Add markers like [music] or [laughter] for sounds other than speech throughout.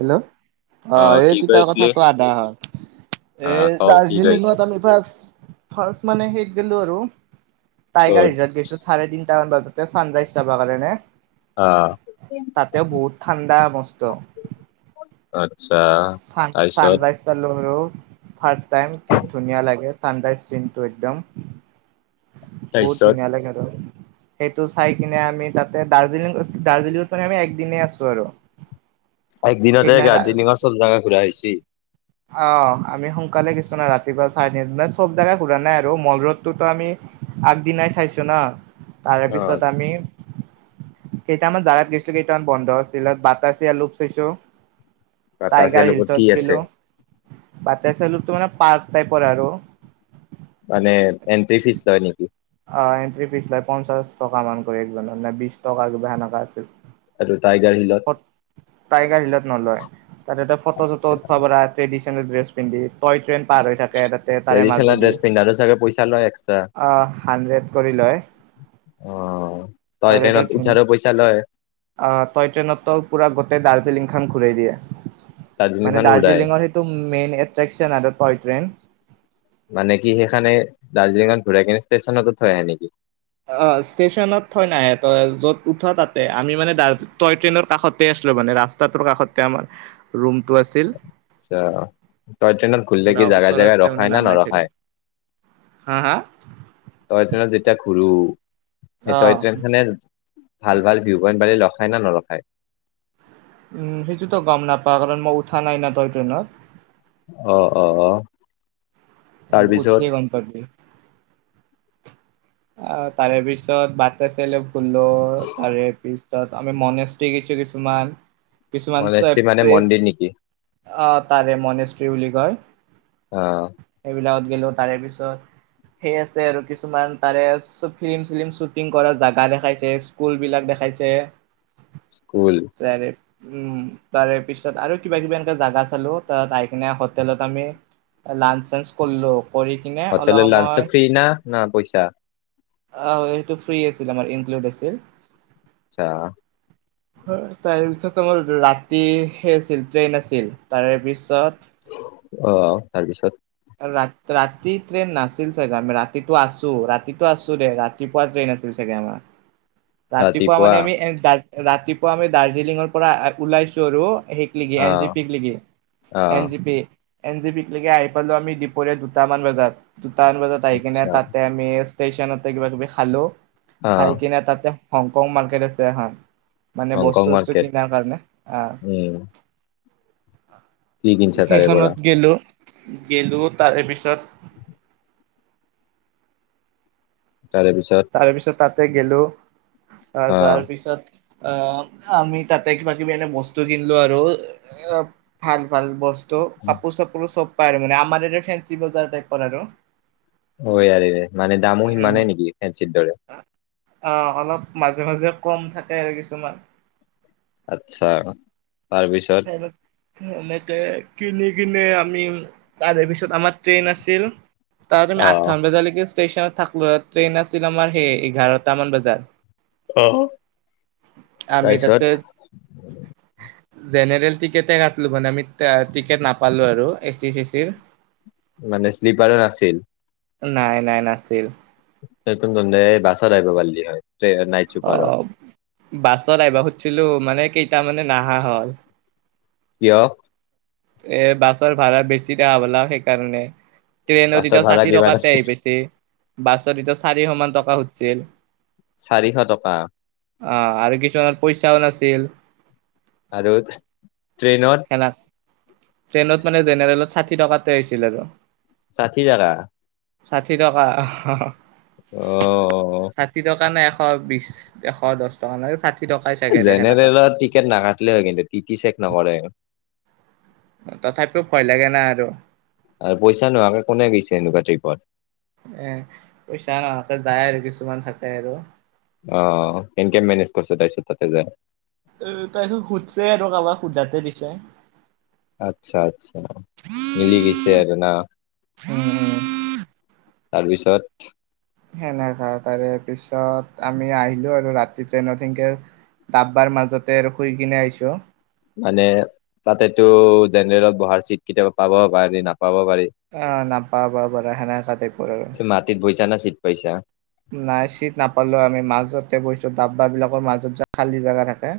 Hello অ আহ এই কি কৈ তিতাৰ আছিলি কথাটো আদা হয় এ আহ কওক কি কৈ আছিলি দাৰ্জিলিঙত আমি ফাৰ্ষ্ট ফাৰ্ষ্ট মানে সেইত গ'লো আৰু টাইগাৰ ক'ত? ৰিজাৰ্ট গৈছো চাৰে তিনটা মান বজাতে ছানৰাইজ চাব কাৰণে আহ তাতেও বহুত ঠাণ্ডা মস্ত আচ্ছা চান তাৰপিছত চনৰাইজ ছালো আৰু ফাষ্ট টাইম কি ধুনিয়া লাগে চানৰাইজ চিনটো একদম বহুত তাৰপিছত ধুনীয়া লাগে ধৰ সেইটো চাই কিনে আমি তাতে দাৰ্জিলিং দাৰ্জিলিঙতে আমি একদিনে আছো আৰু একদিনতে সেইদিনা দাৰ্জিলিঙৰ চল জাগা ঘুৰা হৈছি অ আমি সোনকালে কিছুমান ৰাতিপুৱা চাৰিদিন মানে চব জোগা ঘুৰা নাই আৰু মল ৰোদটোতো আমি আগদিনাই চাইছো ন তাৰে অ পিছত আমি কেইটামান জাগাত গৈছিলো কেইটামান বন্ধ আছিল বাতাছেয়া লোপ চাইছো টাটা চিয়াৰ টাইগাৰ লগত কি হিলছত আছে গলো বাটে চলো তো মানে পাৰ্ক টাইপৰ আৰু মানে এণ্টি ফিচ লয় নেকি অ এণ্ট্ৰি ফিজ লয় পঞ্চাশ টকা মান কৰি একজনৰ নে বিশ টকা কিবা সেনেকা আছিল এইটো টাইগাৰ হিলত টাইগাৰ হিলত নলয় তাতে এটা ফটো চটো উঠাব পৰা ট্ৰেডিচনেল ড্ৰেছ পিন্ধি টয় ট্ৰেইন পাৰ হৈ থাকে তাতে তাৰে ট্ৰেডিচনেল মাজেদি ড্ৰেছ পিন্ধাৰো চাগে পইচা লয় এক্সট্ৰা আহ হাণ্ড্ৰেড কৰি লয় অ তই টেনট উঠাৰো পইচা লয় অহ তই ট্ৰেইন ত পুৰা গোটেই দাৰ্জিলিং খন ঘূৰাই দিয়ে মানে দাৰ্জিলিংখন ঘূৰাই দাৰ্জিলিঙৰ সেইটো মেইন এট্ৰেকচন আৰু টয়ট্ৰেইন মানে কি সেইখানে দাৰ্জিঙত ঘোৰাইকিনে ষ্টেচনটো থৈ আহে নেকি অ ষ্টেচনত থয় নাহে তই য'ত উঠ তাতে আমি মানে দাৰ তই ট্ৰেইনৰ কাষতে আছিলো মানে ৰাস্ ৰাস্তাটোৰ কাষতে আমাৰ ৰুমটো আছিল আচ্ছা তই ট্ৰেইনত ঘুলিলে পুৰা কি জাগাই জেগাই ওচৰতে মানে ৰখাই না নামাই থৈ দিয়ে। নৰখাই হা হা টয়ট্ৰেনত যেতিয়া ঘূৰো সেই অ', টয়ট্ৰেইন খনে ভাল ভাল ভিউ পইণ্ট পালি ৰখাই না নৰখায় উম সেইটোতো গম নাপা কাৰণ মই উঠা নাই ন তই ট্ৰেইনত অ অ অ উ তাৰপিছত উঠিয়ে গম পাবি অ তাৰে পিছত বাট আছে ফুলো তাৰে পিছ পিছত আমি মনেষ্টিকছো কিছুমান কিছুমান চা মনেষ্টি মানে [unintelligible] মন্দিৰ নেকি? আ তাৰে মনেষ্ট্ৰি বুলি কয় অ সেইবিলাকত গলো তাৰে পিছত সেই আছে আৰু কিছুমান তাৰে চ ফিলিম চিলিম শ্বুটিং কৰা জোগা দেখাইছে স্কুল বিলাক দেখাইছে স্কুল তাৰে উম তাৰে পিছত আৰু কিবা কিবি এনেকুৱা জাগা চালো তাত আহি কিনে হোটেলত আমি লাঞ্জ চাঞ্জ কৰিলো কৰি কিনে হোটেল অলপ লাঞ্চ টো সময় ফ্ৰী না, না পইচা অ সেইটো ফ্ৰী আছিল আমাৰ ইনক্লুড আছিল আচ্ছা হয় তাৰে পিছত তোমাৰ ৰাতি সেই আছিল ট্ৰেইন আছিল তাৰে পিছত অ' তাৰপিছত। ৰা ৰাতি ট্ৰেইন নাছিল চাগে আমি ৰাতিটো আছোঁ ৰাতিটো আছোঁ দে ৰা ৰাতিপুৱা ট্ৰেইন আছিল চাগে আমাৰ। ৰাতিপুৱা মানে আমি এ, দা-ৰাতিপুৱা আমি দাৰ্জিলিঙৰ পৰা ওলাইছোঁ আৰু সেই লিগি এনজি অ' পি ক লিগি, এন অ' জি পি, এন জি পিক লেগি আহি পালোঁ আমি দিপৰীয়া দুটামান বজাত, দুটামান বজাত আহি কিনে আচ্ছা তাতে আমি ষ্টেশচনতে কিবা কিবি খালোঁ, খাই অ' কিনে তাতে হংকং মাৰ্কেট আছে এখন। মানে বস্তু হংকং বস্তু মাৰ্কেট কিনাৰ কাৰণে অ'। উম কি কিনছা তাৰে পৰা? সেইখনত গেলো, গেলো তাৰ পিছত তাৰে পিছত। তাৰ পিছত তাতে গেলো, অ' যাৰ পিছত আহ, আমি তাতে কিবা কিবি এনে বস্তু কিনলোঁ আৰু [unintelligible] ভাল, ভাল বস্তু, কাপোৰ চাপোৰো চব পায় আৰু মানে আমাৰ এৰে ফেঞ্চি বজাৰ টাইপৰ আৰু। হয় [unintelligible] মানে দামো উম সিমানে নেকি ফেঞ্চিৰ দৰে? অ' অলপ মাজে মাজে কম থাকে আৰু কিছুমান। আচ্ছা, তাৰপিছত। সেনেকে কিনি কনে আমি, তাৰে পিছত আমাৰ ট্ৰেইন আছিল। তাত তুমি অ' আঠামান বজালৈকে ষ্টেচনত থাকলো, ট্ৰেইন আছিল আমাৰ সেই এঘাৰটামান বজাত। অ' আমি তাতে তাৰপিছত। জেনেৰেল টিকেটে কাটলোঁ মানে আমি টে-টিকেট নাপালোঁ আৰু এ চি চে চিৰ। মানে শ্লিপাৰো নাছিল? নাই, নাই নাছিল। [unintelligible] বাছত আহিবা পাৰলি হয়, নাইট অ চুপাৰত। বাছত আহিবা খোজছিলোঁ মানে কেইটা মানে নাহা হ'ল। কিয়? এ, বাছৰ ভাড়া বেছি দেখা পালাক সেইকাৰণে। ট্ৰেইনত বাছৰ এতিয়া ভাড়া ষাঠি কিমান টকাতে আছিল আহি পাইছি, বাছত এতিয়া চাৰিশ মান টকা সুধছিল। চাৰিশ টকা। অ' আৰু কিছুমানৰ পইচাও নাছিল। আৰু ট্ৰেইনত? [unintelligible] ট্ৰেইনত মানে জেনেৰেলত ষাঠি টকাতে হৈছিল আৰু। ষাঠি টাকা। ষাঠি টকা, অ', হ অ'। অ'। ষাঠি টকা নে এশ বিশ, এশ দহ, টকা না ষাঠি টকাই চাগে দে সেনেকা জেনেৰেলত টিকেট নাকাটলে হয় কিন্তু টিটি চেক নকৰে। তথাপিও ভয় লাগে না আৰু। আৰু পইচা নোহাকে কোনে গৈছে এনেকুৱা ট্ৰিপত। এ, পইচা নহাকে যায় আৰু কিছুমান থাকে আৰু। অ' কেনকে মেনেজ কৰছে তাৰপিছত তাতে যায়। অ' তাৰপিছত সুধছে আৰু কাবাক সোধাতে দিছে। আচ্ছা, আচ্ছা মিলি গেছে আৰু না। [inaudible] তাৰপিছত সেনেকা তাৰেপিছত আমি আহিলোঁ আৰু ৰাতি ট্ৰেইনত [unintelligible] ডাব্বাৰ মাজতে আৰু শুই কিনে আহিছোঁ। মানে তাতেটো জেনেৰেলত বহাৰ চিটকিটা পাব পাৰি, নাপাব পাৰি। আ, নাপাব [unintelligible] সেনেকা টাইপৰ আৰু। মাটিত বহিছা না চিট পাইছা নাই চিট নাপালোঁ আমি মাজতে বহিছোঁ, ডাব্বাৰ বিলাকৰ মাজত যে, খালী জাগা থাকে।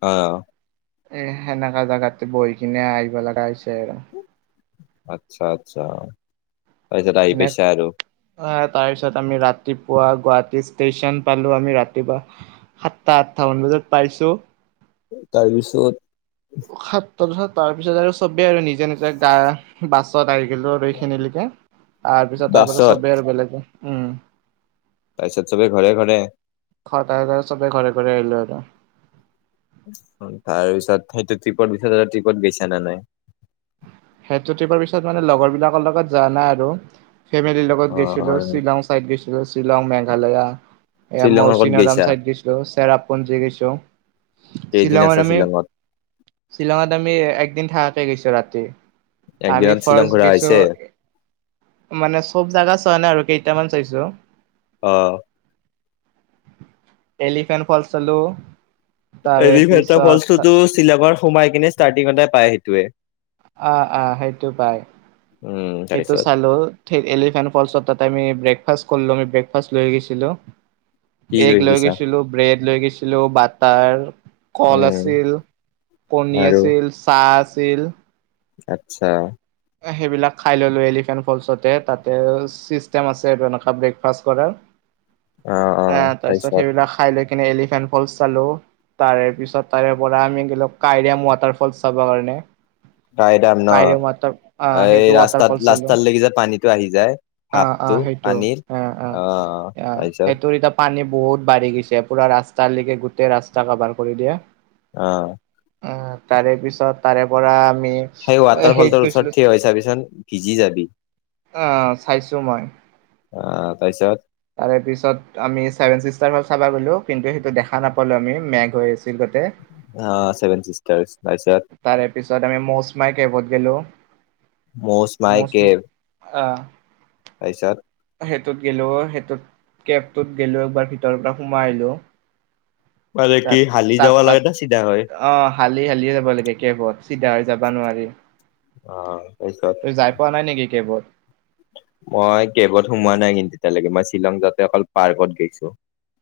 অ'। এ, সেনেকা জাগাত বহি, কিনে আহিব লাগা হৈছে আৰু আচ্ছা, আচ্ছা, তাৰছত আহি সেনে আহ পাইছা আৰু। তাৰপিছত আমি ৰাতিপুৱা গুৱাহাটী ষ্টেচন পালোঁ, আমি ৰাতিপুৱা। সাতটা, আঠটামান বজাত পাইছোঁ। তাৰপিছত সাত, তাৰপিছত, তাৰপিছত আৰু চবেই আৰু নিজে, নিজৰ গা, বাছত আহি গেলোঁ। খিনিলৈকে তাৰপাছত, তাৰপিছত বাছত চবেই আৰু [unintelligible] উম। তাছত চবে ঘৰে, ঘৰে। [unintelligible] চবে ঘৰে, ঘৰে আহিলোঁ আৰু। তাৰপিছত সেইটো ট্ৰিপত পিছত আৰু ট্ৰিপত গৈছানে নাই? সেইটো ট্ৰিপৰ পিছত মানে লগৰ বিলাকৰ লগত যোৱা নাই আৰু, ফেমিলিৰ অ লগত গৈছিলোঁ শ্বিলং। চাইট গৈছিলোঁ শ্বিলং, মেঘালয়া। এয়া শ্বিলঙৰ ক'ত মৌচিনাৰাম গৈছা চাইদ গৈছোঁ, চেৰাপুঞ্জী গৈছোঁ। কেইদিন আছে শ্বিলংত? শ্বিলঙত আমি একদিন থাকাকে গৈছোঁ ৰাতি। আমি একদিনত শ্বিলং ফাৰ্চ ঘূৰা হৈছে গৈছোঁ, মানে চব জাগা চোৱা নাই আৰু কেইটামান চাইছোঁ। অ' এলিফেণ্টফলছ চালোঁ। এলিফেন্টৰ ফলচটোটো শ্বিলঙৰ সোমাই কিনে ষ্টাৰ্টিঙতে পায় সেইটোৱে। অ', অ', সেইটো পাই, উম সেইটো তাৰপিছত চালোঁ। এলিফেণ্ট ফলছতত আমি ব্ৰেকফাষ্ট কৰিলোঁ, আমি ব্ৰেকফাষ্ট লৈ গৈছিলোঁ। কি এগ লৈ গৈছা গৈছিলোঁ, ব্ৰেড লৈ গৈছিলোঁ, বাটাৰ। কল উম আছিল, কণী আছিল, চাহ আছিল। আতছা। সেইবিলাক খাই ল'লো, এলিফেন্ট ফলচতে তাতে, চিষ্টেম আছে আৰু এনেকুৱা ব্ৰেকফাষ্ট কৰা। অ অ আ, তাৰপিছত সেইবিলাক খাই লৈ কিনে এলিফেণ্ট ফলচ চালোঁ। তাৰেপিছত তাৰে পৰা আমি গেলো কাইৰম ৱাটাৰফল চাবৰ কাৰণে। কাইদাম ন? কাইৰেম ৱাটাৰ আহ এই সেইটো ৱাটাৰ ৰাস্তাত, ফলচ চালো ৰাস্তাৰ লৈকে যে, পানীটো আহি যায় অ অ হাপটো সেইটো পানীৰ অ অ', তাচত এতিয়া পানী বহুত বাঢ়ি গৈছে, পুৰা ৰাস্তালেকে গোটেই ৰাস্তা কাভাৰ কৰি দিয়ে। অ' অ', তাৰেপিছত, তাৰেপৰা আমি সেই হেৰিত ৱাটাৰফলটোৰ গৈছিলো ওচৰত থিয় হৈ চাবিছোন ভিজি যাবি। অ', চাইছোঁ মই। অ', তাছত তাৰেপিছত আমি ছেভেন চিষ্টাৰ চাবা গ'লো, কিন্তু সেইটো দেখা নাপালোঁ আমি মেঘ হৈ আছিল বাব হা চেভেন চিষ্টাৰচ তাৰ পিছত তাৰে পিছত আমি মৌচমাই কেভত গেলো। মৌচ মাই মৌচম কেভ আহ তাৰপিছত সেইটোত গেলো সেইটোত কেবটোত গেলো একবাৰ ভিতৰৰ পৰা সোমাই আহিলো। [inaudible] তাত হালি তাত যাব তাত, লাগে না চিধা হয় অ হালি হালি যাব লাগে কেভত চিধা হৈ যাবা নোৱাৰি। অ তাৰ পিছত তই যাই পোৱা নাই নেকি কেভত? মই কেভত সোমোৱা নাই কিন্তু তেতিয়ালৈকে, মই শ্বিলং যাওঁতে অকল পাৰ্কত গৈছো।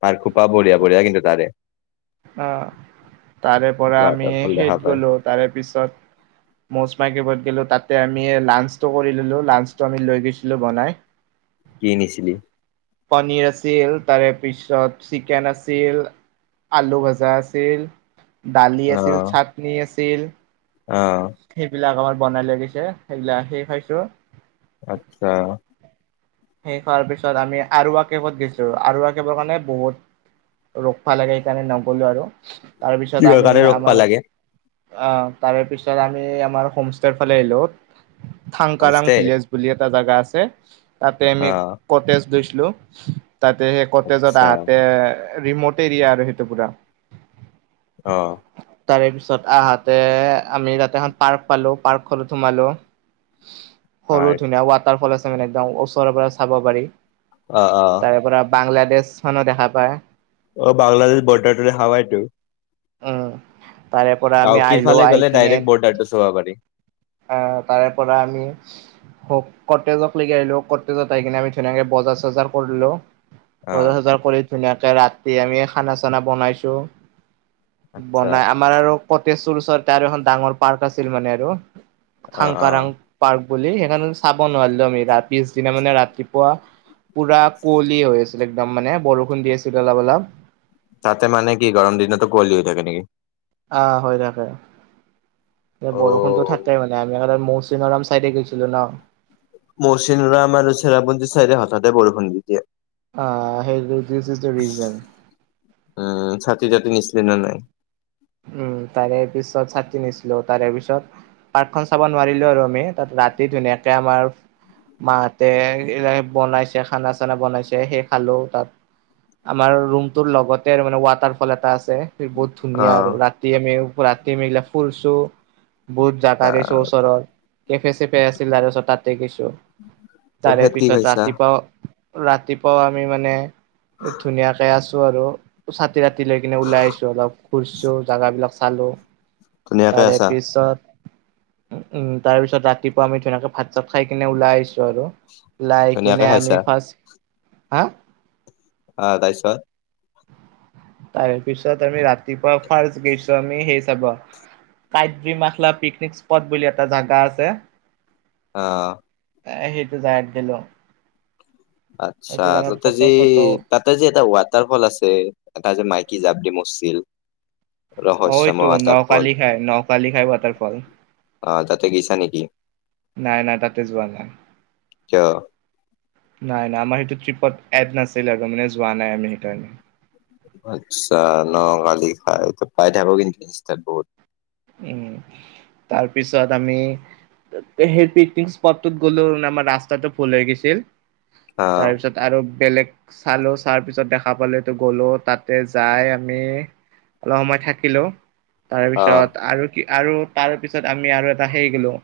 পাৰ্ক সোপা বঢ়িয়া বঢ়িয়া কিন্তু তাৰে। অ তাৰে পৰা আমি ৱাটাৰ ফল দেখা সেইত পায় গলো তাৰে পিছত মৌচমাই কেভত গেলো তাতে আমি লাঞ্চটো কৰি ললো, লাঞ্চটো আমি লৈ গৈছিলো বনাই। কি নিছিলি? পানীৰ আছিল তাৰে পিছত চিকেন আছিল। আলু ভজা আছিল, দালি অ আছিল, চাটনি আছিল। অ। সেইবিলাক আমাৰ বনাই লৈ গৈছে সেইবিলাক সেই খাইছো। আচ্ছা। শেষ হোৱাৰ পিছত আমি আৰৱা কেবত গৈছো। আৰৱা কেবৰ কাৰণে বহুত ৰখবা লাগে সেইকাৰণে নগলো আৰু তাৰপিছত কিহৰ আমি কাৰণে ৰখ আমাৰ পালাগে অ তাৰে পিছত আমি আমাৰ হুমষ্টে ফালে আহিলো, থাংকাৰাং হোমষ্টে ভিলেজ বুলি এটা জাগা আছে তাতে আমি অ কটেজ লৈছিলো তাতে সেই কটেজত আচ্ছা আহাতে ৰিমট এৰিয়া আৰু সেইটো পুৰা। অ। তাৰে পিছত আহাতে আমি তাতে এখন পাৰ্ক পালো, পাৰ্কখনত সোমালো। [inaudible] সৰু ধুনীয়া ৱাটাৰফল আছে মানে একদম ওচৰৰ পৰা চাব পাৰি। অ অ। তাৰেপৰা বাংলাদেশখনো দেখা পায়। অ বাংলাদেশ বৰ্ডাৰতো দেখা পাই তো। উম, তাৰে পৰা আমি আহিলো, আহি কিনে বৰ্ডাৰতো চাব পাৰি। অ তাৰে পৰা আমি হ কটেজক লৈকে আহিলো, কটেজত আহি কিনে আমি ধুনীয়াকে বজাৰ - চজাৰ কৰিলো। অ বজাৰ - চজাৰ কৰি ধুনীয়াকে ৰাতি আমি খানা - চানা বনাইছো। আচ্ছা বনাই, আমাৰ আৰু কটেজটোৰ ওচৰতে আৰু এখন ডাঙৰ পাৰ্ক আছিল মানে আৰু। অ অ থাংকাৰাং পাৰ্ক বুলি সেইকাৰনে চাব নোৱাৰিলো আমি ৰা পিছদিনা মানে ৰাতিপুৱা পুৰা কুঁৱলী হৈ আছিল একদম মানে বৰষুণ দি আছিল অলপ অলপ। তাতে মানে কি গৰম দিনটো কুঁৱলী হৈ থাকে নেকি? আহ হৈ থাকে, এ অ বৰষুণতো থাকেই মানে আমি আগতে মৌচ চিনৰাম চাইডে গৈছিলো ন। মৌচিনৰাম আৰু চেৰাপুঞ্জি চাইডে হঠাতে বৰষুণ দি দিয়ে। অ সেই দু this is the reason. Um, ছাতি - জাতি নিচিলে নে নাই? উম তাৰে পিছত ছাতি নিছিলো তাৰে পিছত পাৰ্কখন চাব নোৱাৰিলো আৰু আমি তাত ৰাতি ধুনীয়াকে আমাৰ মাহাতে [unintelligible] বনাইছে খানা চানা বনাইছে সেই খালোঁ তাত। আমাৰ ৰুমটোৰ লগতে মানে ৱাটাৰ ফল এটা আছে। বহুত অ ধুনীয়া আৰু ৰাতি আমি ৰাতি আমি এইগিলা ফুলচু বহুত [unintelligible] ওচৰৰ কেফে চেফে আছিল তাৰে [unintelligible] তাতে গেচো। তাৰে তাৰপিছত কি পিছত খাইছা ৰাতিপুৱা ৰাতিপুৱাও আমি মানে ধুনীয়াকে আছো আৰু, চাতি তাতি লৈ কিনে ওলাই আহিছো অলপ। ছো জাগাবিলাক চালো, ধুনীয়াকে তাৰে আছা পিছত উম, তাৰে পিছত ৰাতিপুৱা আমি ধুনীয়াকে ভাত চাত খাই কিনে ওলাই আহিছো আৰু। লাই কিনে ধুনীয়াকে আমি খাইছা ফাষ্ট হা অ', তাৰপিছত? তাৰে পিছত আমি ৰাতিপুৱা ফাৰ্ষ্ট গেছো আমি সেই চাবা। কাইট্ৰি মাখলা পিকনিক স্পট বুলি এটা জাগা আছে। অ'। এ, সেইটো জাগাত গেলো। আচ্ছা, সেইটো জাগাত তাতে ফটো যি চটো তাত [unintelligible] যি এটা ৱাটাৰ ফ'ল আছে, এটা যে মাইকী জাব দি মৰছিল? অ', এইটো ৰহস্যময় waterfall Nohkalikai Nohkalikai water fall. অ', তাতে গিছা নেকি? নাই নাই তাতে যোৱা নাই। কিয়? নাই নাই আমাৰ সেইটো ট্ৰিপত এড নাছিল আৰু [unintelligible] যোৱা নাই আমি সেইকাৰণে। আচ্ছা নকালিখাই এইটো পাই থাকোঁ কিন্তু ইনষ্টাত বহুত। উম, তাৰ পিছত আমি তে সেই পিকনিক স্পট গ'লো, নামা ৰাস্তাটো ভূল হৈ গে, অ তাৰ পিছত আৰু বেলেগ চালো চাৱাৰ পিছত দেখা পালো এইটো গ'লো তাতে যাই আমি অলপ সময় থাকিলো, তাৰ অ পিছত আৰু কি আৰু তাৰ পিছত আমি আৰু এটা সেই গে'লো।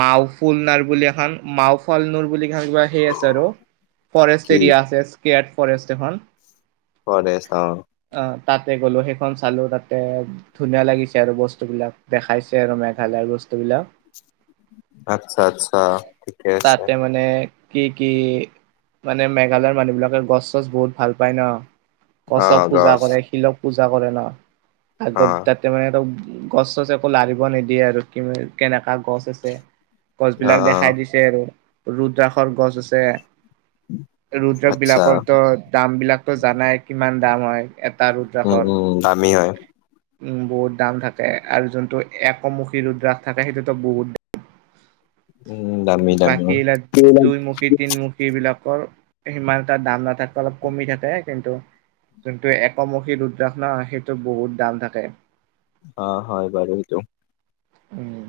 মাওফুলনাৰ বুলি এখন মাওফালনুৰ বুলি [unintelligible] কিবা সেই আছে আৰু। কি ফৰেষ্ট এৰিয়া আছে, স্কেয়াত ফৰেষ্ট এখন। ফৰেষ্ট অ'। অ', তাতে গ'লো সেইখন চালো, তাতে ধুনীয়া লাগিছে আৰু বচ টো বিলাক দেখাইছে আৰু মেঘালয় বস্তুবিলাক। আচ্ছা, আচ্ছা, ঠিকে আছে। তাতে মানে কি কি মানে মেঘালয়ৰ মানুহ বিলাকে গছ চছ বহুত ভাল পায় ন'। অ গছক পূজা গছ কৰে, শিলক পূজা কৰে ন' অ আগত তাতে মানে এটা [unintelligible] গছ চছ একো লাৰিব নিদিয়ে আৰু, কি কেনেকা গছ আছে, গছ অ বিলাক অ দেখাই দিছ ছে আৰু ৰুদ্ৰাসৰ গছ আছে। ৰুদ্ৰক আচ্ছা বিলাকৰটো দাম বিলাকতো জানাই কিমান দাম হয় এত উম, উম, দামী হয়। উম, বহুত দাম থাকে, আৰু যোনটো একমুখী ৰুদ্ৰাস থাকে সেইটোতো বহুত [unintelligible] উম দামী দামী বাকী বিলাক দুইমুখী তিন মু [unintelligible] বিলাকৰ সিমান এটা দাম নাথাকে অলপ কমি থাকে, কিন্তু যোনটো একমুখী ৰুদ্ৰাস ন' সেইটো বহুত দাম থাকে। অ', হয় বাৰু সেইটো। উম